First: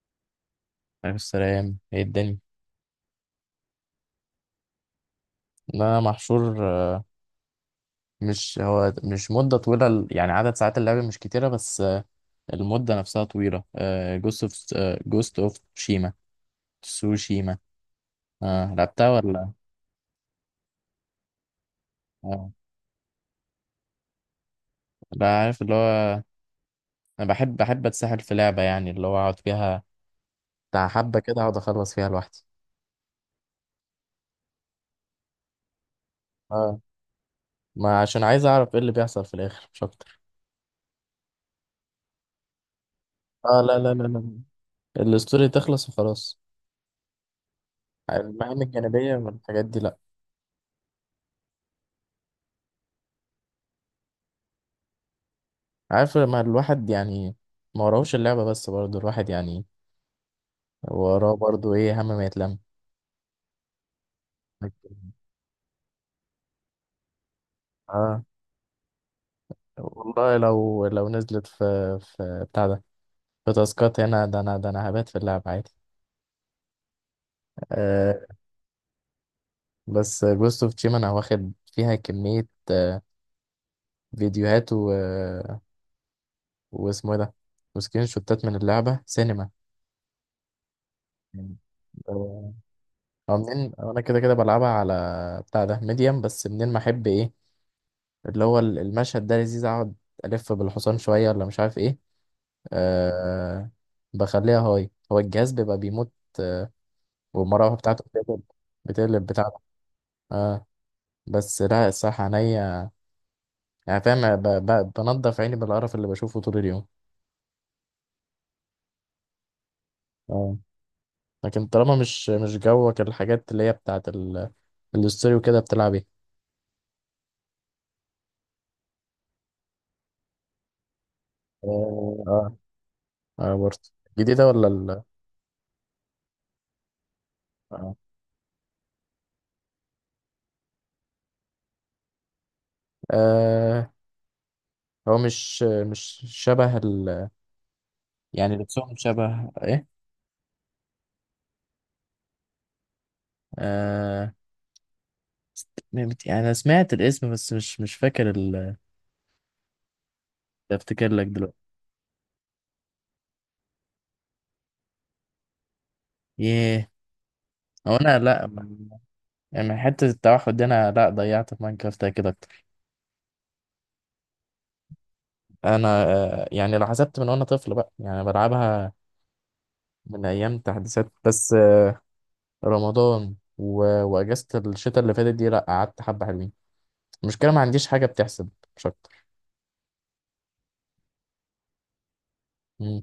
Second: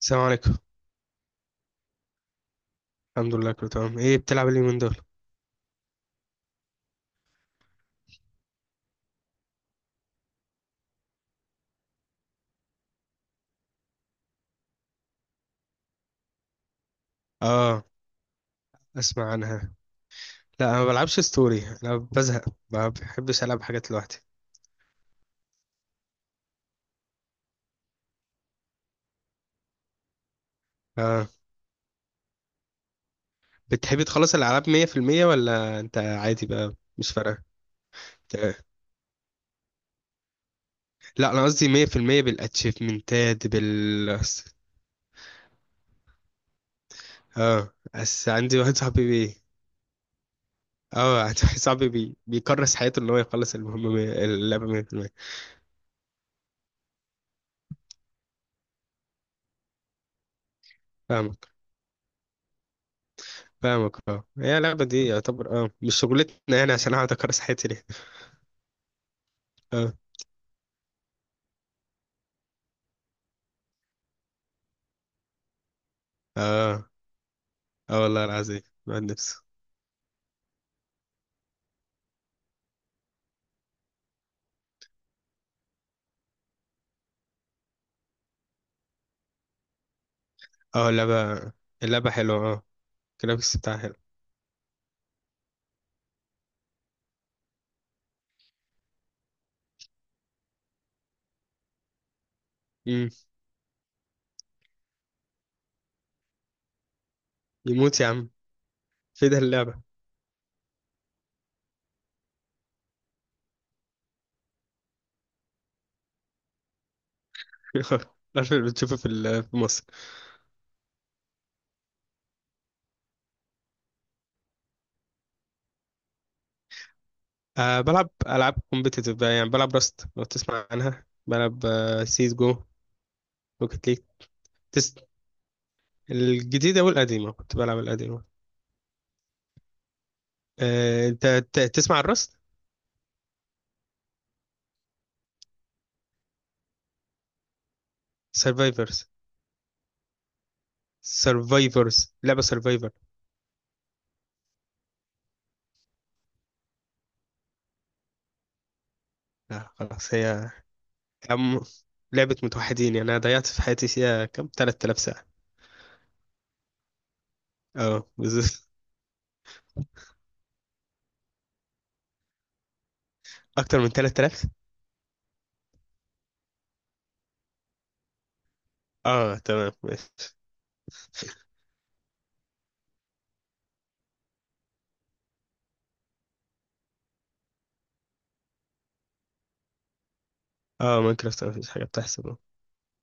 السلام عليكم. عليه السلام، ايه الدنيا؟ الحمد لله كله تمام، ايه بتلعب إيه اليومين دول؟ لا، محشور. مش مدة طويلة، يعني عدد ساعات اللعب مش كتيرة، بس المدة نفسها طويلة. جوست اوف جوست اوف تسوشيما. اه لعبتها اسمع ولا؟ عنها. لا انا ما بلعبش ستوري، انا بزهق. آه. ما بحبش العب حاجات لوحدي. لا، عارف اللي هو، انا بحب اتسحل في لعبة، يعني اللي هو اقعد فيها، بتاع حبة اه كده، اقعد اخلص فيها لوحدي. بتحبي تخلص الالعاب 100% ولا انت عادي بقى اه، مش فارقه؟ ما عشان عايز آه. اعرف ايه اللي بيحصل في الاخر، مش اكتر. لا انا قصدي 100% بالاتشيفمنتات اه لا لا لا، بال لا الستوري تخلص وخلاص، اه بس عندي المهام واحد صاحبي الجانبية بي والحاجات دي لا. اه عندي واحد صاحبي بيكرس حياته ان هو يخلص اللعبه 100%. عارف لما الواحد يعني ما وراهوش اللعبة، بس برضه الواحد، يعني وراه فاهمك برضه، ايه، هم ما يتلم. فاهمك. اه هي اللعبه دي يعتبر مش شغلتنا، يعني عشان اقعد اكرس حياتي ليه؟ اه اه والله، لو نزلت في بتاع ده، في تاسكات هنا، ده انا هبات في اللعب عادي. اه اه آه. والله العظيم بعد نفسه. بس جوست اوف تشيما انا واخد فيها كمية، فيديوهات و... واسمه ايه ده، وسكرين شوتات من اللعبة سينما. اه اللعبة، اللعبة حلوة. آه، اه، الجرافيكس منين، بتاعها حلو. انا كده كده بلعبها على بتاع ده ميديم، بس منين ما احب، ايه، اللي هو المشهد ده لذيذ، اقعد الف بالحصان شويه، ولا مش عارف ايه. مم. أه بخليها هاي، هو الجهاز بيبقى بيموت، آه، والمراوح يموت بتاعته يا عم بتقلب في ده بتاعته. اللعبة. اه، بس لا، الصح عينيا، يعني فاهم، بنضف عيني بالقرف اللي بشوفه طول اليوم. عارف اللي بتشوفه في في مصر. اه. لكن طالما مش جوك، الحاجات اللي هي بتاعت الاستوري وكده، بتلعب ايه؟ آه بلعب ألعاب كومبيتيتيف بقى، يعني بلعب راست لو تسمع عنها، بلعب اه سيس اه. جو، برضه. روكيت ليج، جديدة ولا تس... ال. الجديدة والقديمة، كنت بلعب آه. القديمة. آه، انت تسمع الراست؟ آه، هو مش شبه ال، يعني لبسهم سرفايفرز شبه ايه؟ سرفايفرز، لعبة سرفايفر. آه، يعني انا سمعت الاسم، بس مش فاكر ال، لا خلاص، افتكر لك هي دلوقتي. م- لعبة متوحدين، يعني أنا ضيعت في حياتي فيها كام 3000 ساعة. ياه. او اه انا لا بالظبط، يعني حته التوحد دي، انا لا، ضيعت في ماينكرافت كده اكتر. اكتر من 3000. انا، يعني لو حسبت من وانا طفل بقى، يعني بلعبها اه تمام من ماشي. ايام تحديثات، بس رمضان و... واجازه الشتاء اللي فاتت دي، لا قعدت حبه حلوين. المشكله ما عنديش حاجه بتحسب، مش اكتر. اه ماينكرافت مفيش حاجه بتحصل. آه، مم.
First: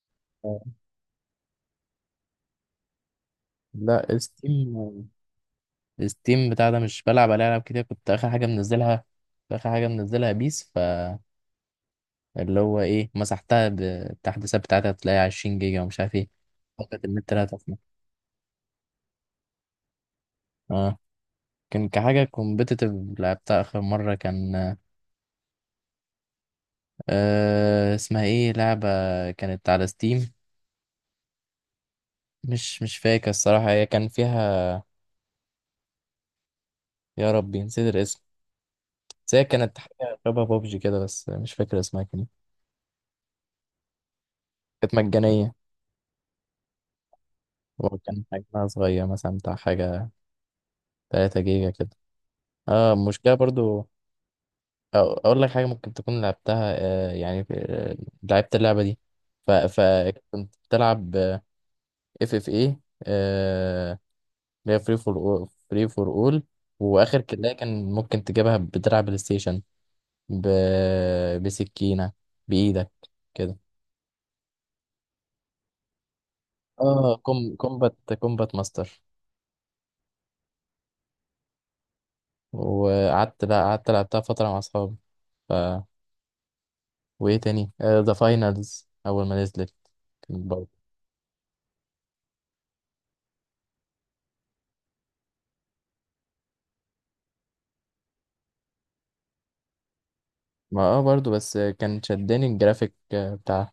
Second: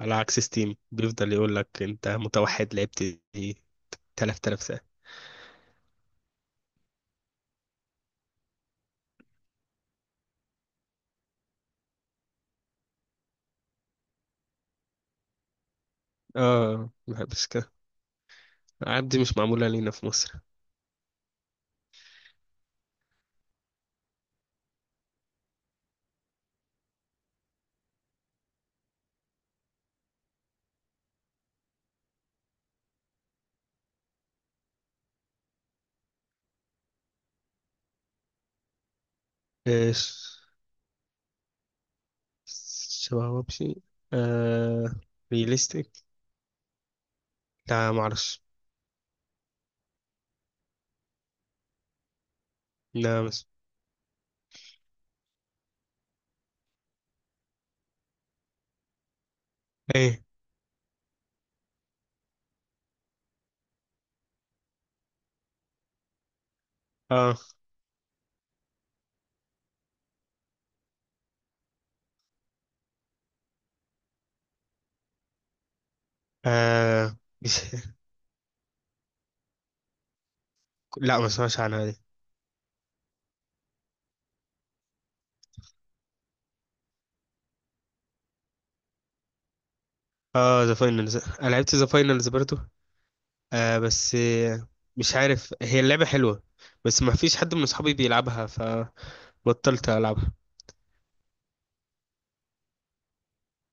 على عكس آه، ستيم بيفضل يقول لك انت متوحد لعبت ايه لا 3000 ساعه. ستيم، ستيم بتاع ده مش بلعب عليه العاب كتير، كنت اخر حاجه منزلها، اخر حاجه منزلها بيس، اللي هو ايه، مسحتها بالتحديثات بتاعتها، تلاقي 20 جيجا ومش عارف ايه. اه، فقط ما النت لا بحبش كده. تفنى. العاب دي مش معموله لينا في مصر. اه، كان كحاجة كومبيتيتيف، لعبتها آخر مرة كان، اسمها ايه لعبة، كانت على ستيم، مش فاكر الصراحة، هي كان فيها، يا ربي نسيت الاسم. بس هي كانت ايش، حاجة شبه بابجي كده، بس مش فاكر اسمها كان إيه. شبه وبشي؟ آه، كانت مجانية، ريليستيك. لا ما وكان اعرفش. حجمها صغير، مثلا بتاع حاجة 3 جيجا كده. اه، لا المشكلة مش برضو، أو اقول لك حاجه، ممكن تكون لعبتها، يعني لعبت اللعبه دي، ايه. فكنت بتلعب، اف اف ايه، اللي هي فري فور اول، واخر اه، كده كان ممكن تجيبها، بتلعب بلاي ستيشن ب... بسكينه بايدك كده، اه، آه، مش كوم كومبات كومبات ماستر. لا ما اسمعش عنها دي. وقعدت، لا قعدت لعبتها فتره مع اصحابي. ف وايه تاني، ذا فاينلز اول ما نزلت، كان اه ذا برضه، فاينلز، انا لعبت ذا فاينلز برضو. آه بس آه، مش عارف، هي اللعبة حلوة بس ما فيش حد من اصحابي بيلعبها، فبطلت العبها. ما برضه، بس كان شدني الجرافيك، بتاع.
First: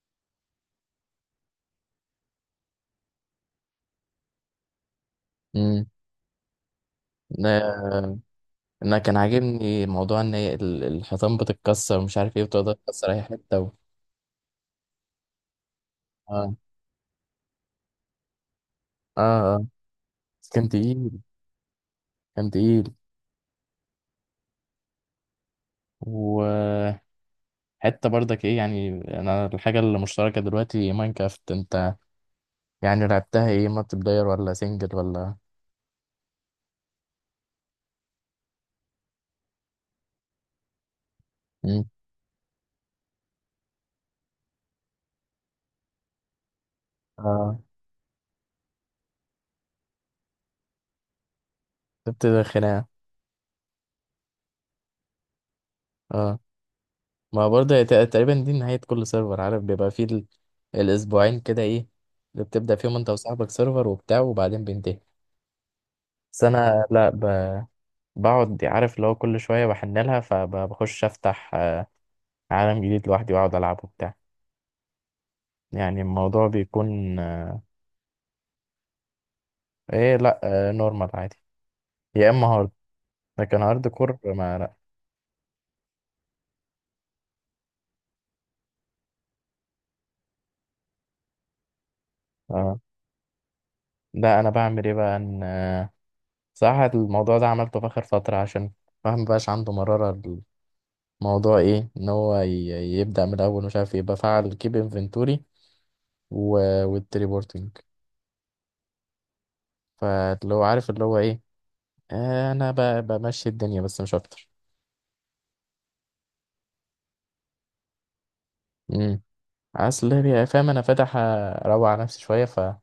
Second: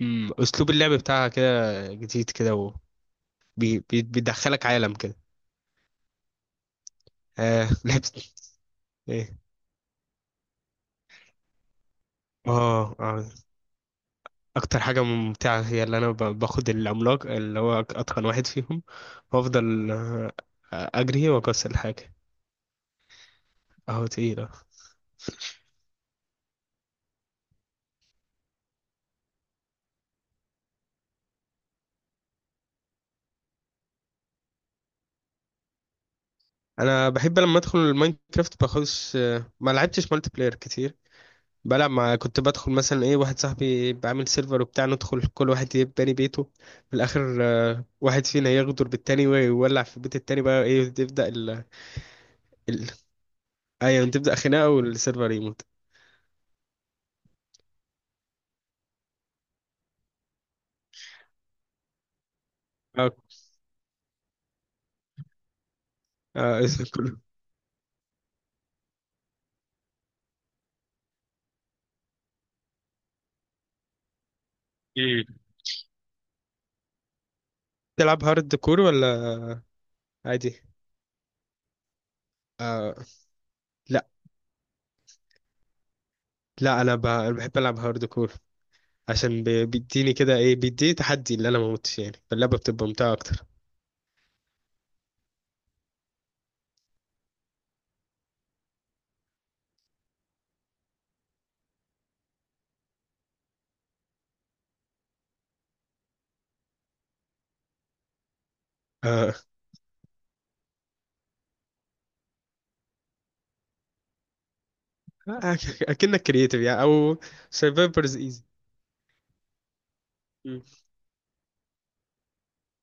مم. اسلوب اللعب بتاعها كده جديد كده، وبيدخلك عالم كده. امم. آه آه، لعبت انا كان ايه؟ عاجبني موضوع ان هي الحيطان بتتكسر، ومش عارف ايه، بتقدر اه، تكسر اي آه. حته و... اكتر حاجة ممتعة هي اللي انا اه باخد العملاق اللي هو اتقن واحد فيهم، اه. اه، وافضل بس كان تقيل، اجري واكسر الحاجة. كان تقيل، اهو تقيلة. وحته برضك ايه يعني. انا الحاجه المشتركه دلوقتي ماينكرافت، انت يعني لعبتها ايه، مالتي بلاير ولا سنجل ولا. انا بحب لما ادخل الماينكرافت باخدش آه، ما لعبتش مالتي بلاير كتير. امم. بلعب مع كنت بدخل مثلا ايه واحد صاحبي بعمل سيرفر وبتاع، ندخل كل واحد يبني باني بيته. في الاخر اه، واحد فينا يغدر بالتاني ويولع في بيت التاني، بقى ايه تبدا بتبتدي خناقه. ال... ايوه تبدا خناقه والسيرفر يموت. اه، ما برضه هي تقريبا دي نهايه كل سيرفر، عارف بيبقى فيه ال... الاسبوعين كده، ايه اللي بتبدا فيهم انت اه، وصاحبك سيرفر وبتاع، وبعدين بينتهي. بس اه انا اسم لا، كله بقعد، عارف اللي هو كل شوية بحن لها، فبخش أفتح عالم جديد لوحدي، وأقعد ألعب وبتاع. إيه. يعني الموضوع بيكون تلعب هارد كور ولا إيه، لأ. عادي؟ آه، نورمال عادي، يا إما هارد، آه لكن هارد لا كور ما لأ. لا، انا أنا بحب العب هارد كور، عشان بيديني كده ايه، بيديني تحدي اللي انا ما موتش، يعني فاللعبه آه. بتبقى ممتعه اكتر. ده أنا بعمل إيه بقى، إن صراحة الموضوع ده عملته في آخر فترة، عشان الواحد مبقاش عنده مرارة. الموضوع إيه، إن هو يبدأ من الأول، ومش عارف إيه، بفعل كيب إنفنتوري والتليبورتنج، اه فاللي هو عارف اللي هو إيه، أنا بمشي الدنيا، بس مش أكتر. اكنك كرييتيف يعني او سرفايفرز ايزي. اصل هي، فاهم، انا فاتح اروق على نفسي شويه، فمش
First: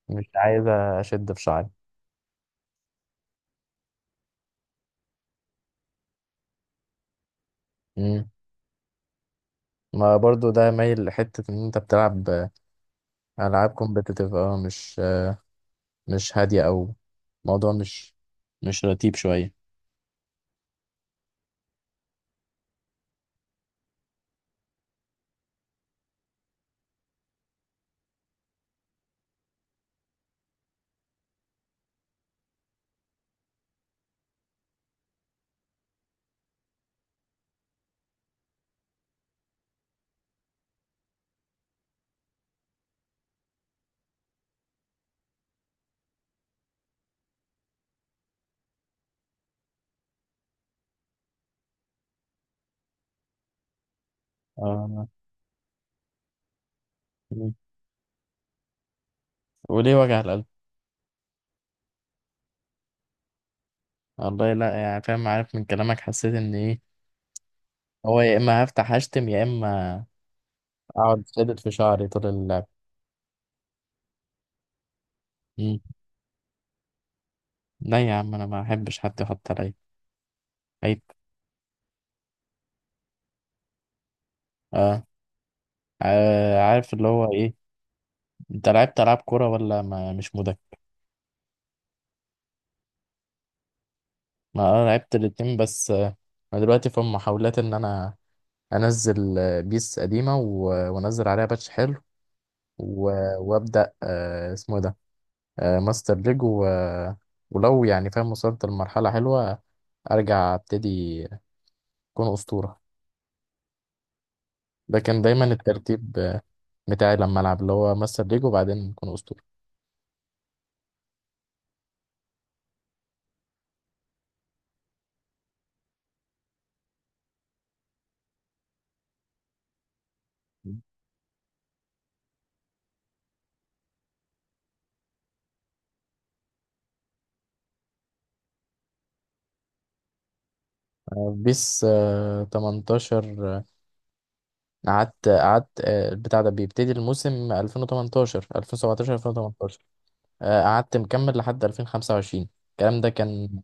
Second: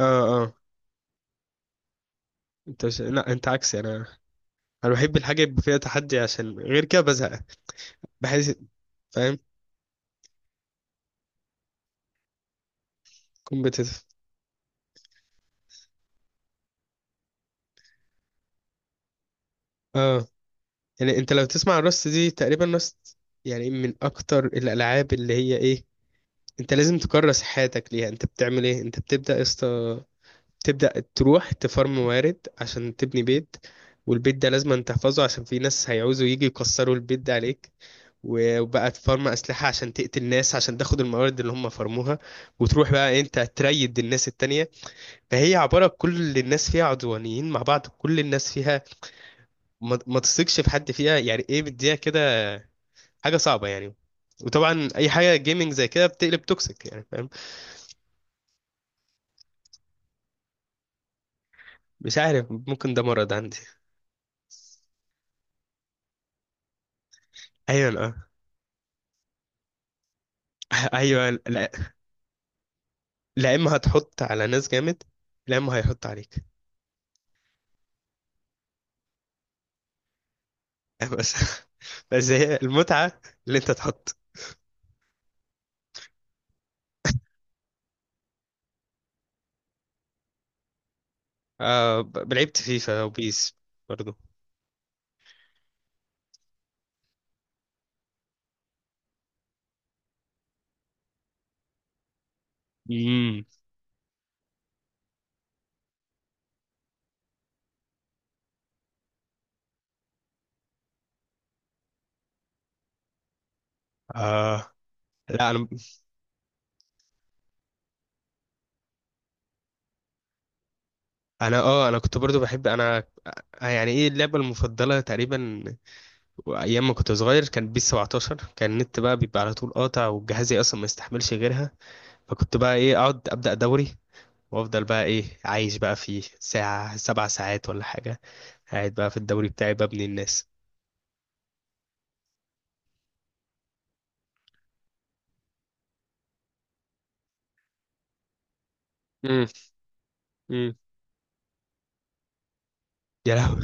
اه، اه، عايز اشد في شعري. انت لا انت عكسي. انا بحب الحاجه يبقى فيها تحدي، عشان غير كده بزهق، امم. بحس. فاهم. ما برضو، ده مايل لحته ان انت بتلعب العاب كومبيتيتيف. كومبتيتيف، اه، مش هاديه، او موضوع مش رتيب شويه. اه، يعني انت لو تسمع الرست دي، تقريبا رست يعني من اكتر الالعاب اللي هي ايه، انت لازم تكرس حياتك ليها. انت بتعمل ايه، انت بتبدا يا اسطى تبدا تروح تفرم موارد عشان تبني بيت. والبيت ده لازم أن تحفظه عشان في ناس هيعوزوا يجي يكسروا البيت ده عليك. وبقى تفرم أسلحة عشان تقتل ناس عشان تاخد الموارد اللي هم فرموها، وتروح بقى إيه، انت تريد الناس التانية. فهي عبارة كل الناس فيها عدوانيين مع بعض، كل الناس فيها ما تثقش في حد فيها، يعني ايه بديها كده، حاجة صعبة يعني. وطبعا اه. اي حاجة جيمنج زي كده بتقلب توكسيك، يعني فاهم. مم. وليه وجع القلب؟ مش عارف، ممكن ده مرض عندي. والله لا، يعني فاهم، عارف من كلامك، حسيت ان ايه، ايوه اه هو يا اما هفتح اشتم، يا اما اقعد ايوه شدد لا. في شعري طول اللعب. لا اما هتحط على ناس جامد، لا اما مم. هيحط عليك. لا يا عم، انا ما احبش حد يحط عليا، عيب. بس بس هي المتعة اللي انت تحط. اه، عارف اللي هو ايه، انت لعبت العاب كوره ولا ما مش مدك؟ آه، لعبت فيفا وبيس برضو. ما انا لعبت الاتنين، بس انا دلوقتي في محاولات ان انا انزل بيس قديمه، وانزل عليها باتش حلو، امم. وابدا اسمه إيه ده، ماستر ليج و... ولو يعني فاهم وصلت لمرحله حلوه، ارجع ابتدي اكون اسطوره. آه ده كان دايما لا. انا الترتيب بتاعي لما العب، اللي هو ماستر ليج، وبعدين اكون اسطوره. انا اه انا كنت برضو بحب انا آه، يعني ايه اللعبة المفضلة تقريبا ايام ما كنت صغير، كان بيس 17. كان النت بقى بيبقى على طول قاطع، وجهازي اصلا ما يستحملش غيرها. فكنت بقى ايه اقعد ابدأ دوري، وافضل بقى ايه عايش بقى فيه ساعة سبع ساعات ولا حاجة، قاعد بقى في الدوري بتاعي ببني الناس. بيس 18، قعدت البتاع ده بيبتدي الموسم 2018 2017 امم. 2018، امم. قعدت مكمل لحد 2025. الكلام ده يا كان لهوي.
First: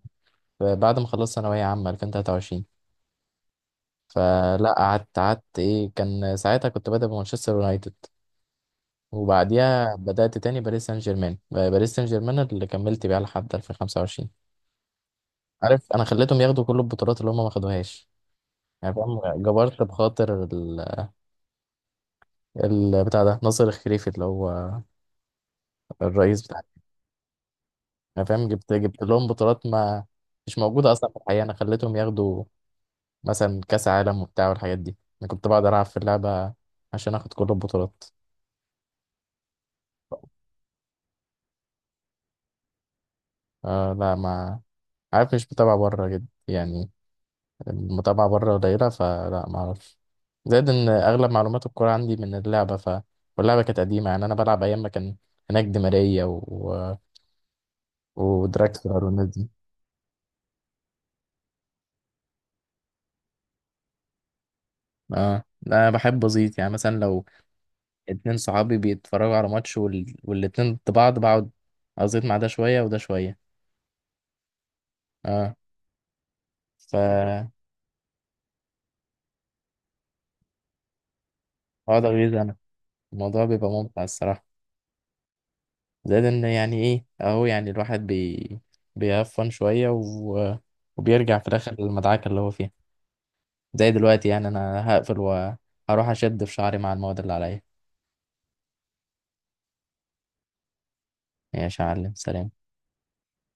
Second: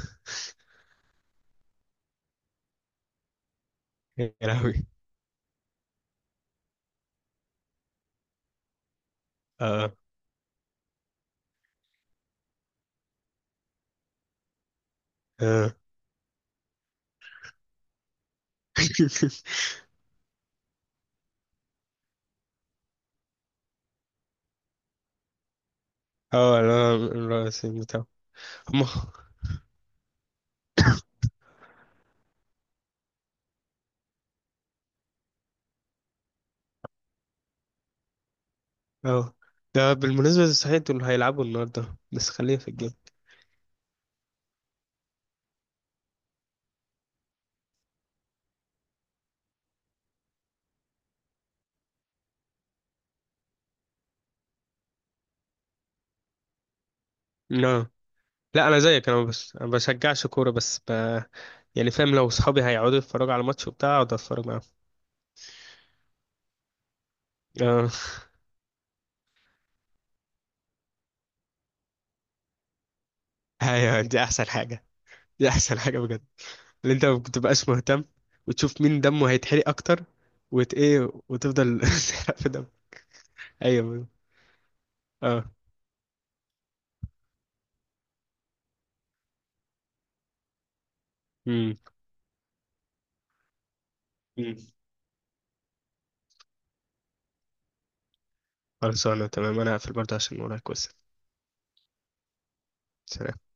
بعد ما خلصت ثانوية عامة 2023. يا فلا لهوي. قعدت ايه، كان ساعتها كنت بادئ بمانشستر يونايتد، اه. وبعديها بدأت تاني باريس سان جيرمان اللي كملت بيها لحد 2025. اه عارف، انا خليتهم ياخدوا كل البطولات اللي هم ما خدوهاش، يعني فاهم، جبرت بخاطر بتاع ده ناصر الخليفي اللي هو الرئيس. اه، لا الرئيس بتاعه. انا فاهم، جبت هم. جبت لهم بطولات، ما مش موجوده اصلا في الحقيقه، انا خليتهم ياخدوا مثلا كاس عالم وبتاع والحاجات دي. انا كنت بقعد العب في اللعبه عشان اخد كل البطولات. اه، ده بالمناسبة صحيح دول هيلعبوا النهاردة، بس خلينا في آه لا، ما عارف، مش متابعه بره جد يعني، المتابعه بره قليله، فلا ما اعرفش. زائد ان اغلب معلومات الكوره عندي من اللعبه، واللعبه كانت قديمه، يعني انا بلعب ايام ما كان هناك دي ماريا و... و... الجيم. لا انا ودراكسلر زيك، انا والناس دي. بس أنا بشجعش كوره، يعني فاهم لو صحابي هيقعدوا يتفرجوا على ماتش وبتاع اقعد اتفرج معاهم. اه لا، انا بحب ازيط، يعني مثلا لو اه اتنين صحابي بيتفرجوا على ماتش والاتنين ضد بعض، بقعد ازيط مع ده شوية وده شوية. ايوه دي احسن حاجه، دي اه. احسن حاجه بجد. ف اللي انت ما بتبقاش مهتم، وتشوف مين دمه هيتحرق اكتر، وت ايه وتفضل بقعد اغيظ تحرق في انا، دم. الموضوع بيبقى ممتع ايوه. الصراحة. اه. زائد ان، يعني ايه اهو، يعني الواحد بيهفن شوية و... وبيرجع في الاخر امم. للمدعكة اللي هو فيها. زي دلوقتي، يعني أمم. انا هقفل وهروح اشد في شعري مع المواد اللي عليا. خلاص انا تمام، انا هقفل برضه عشان ورايا كويس. ماشي يا معلم، سلام. سلام.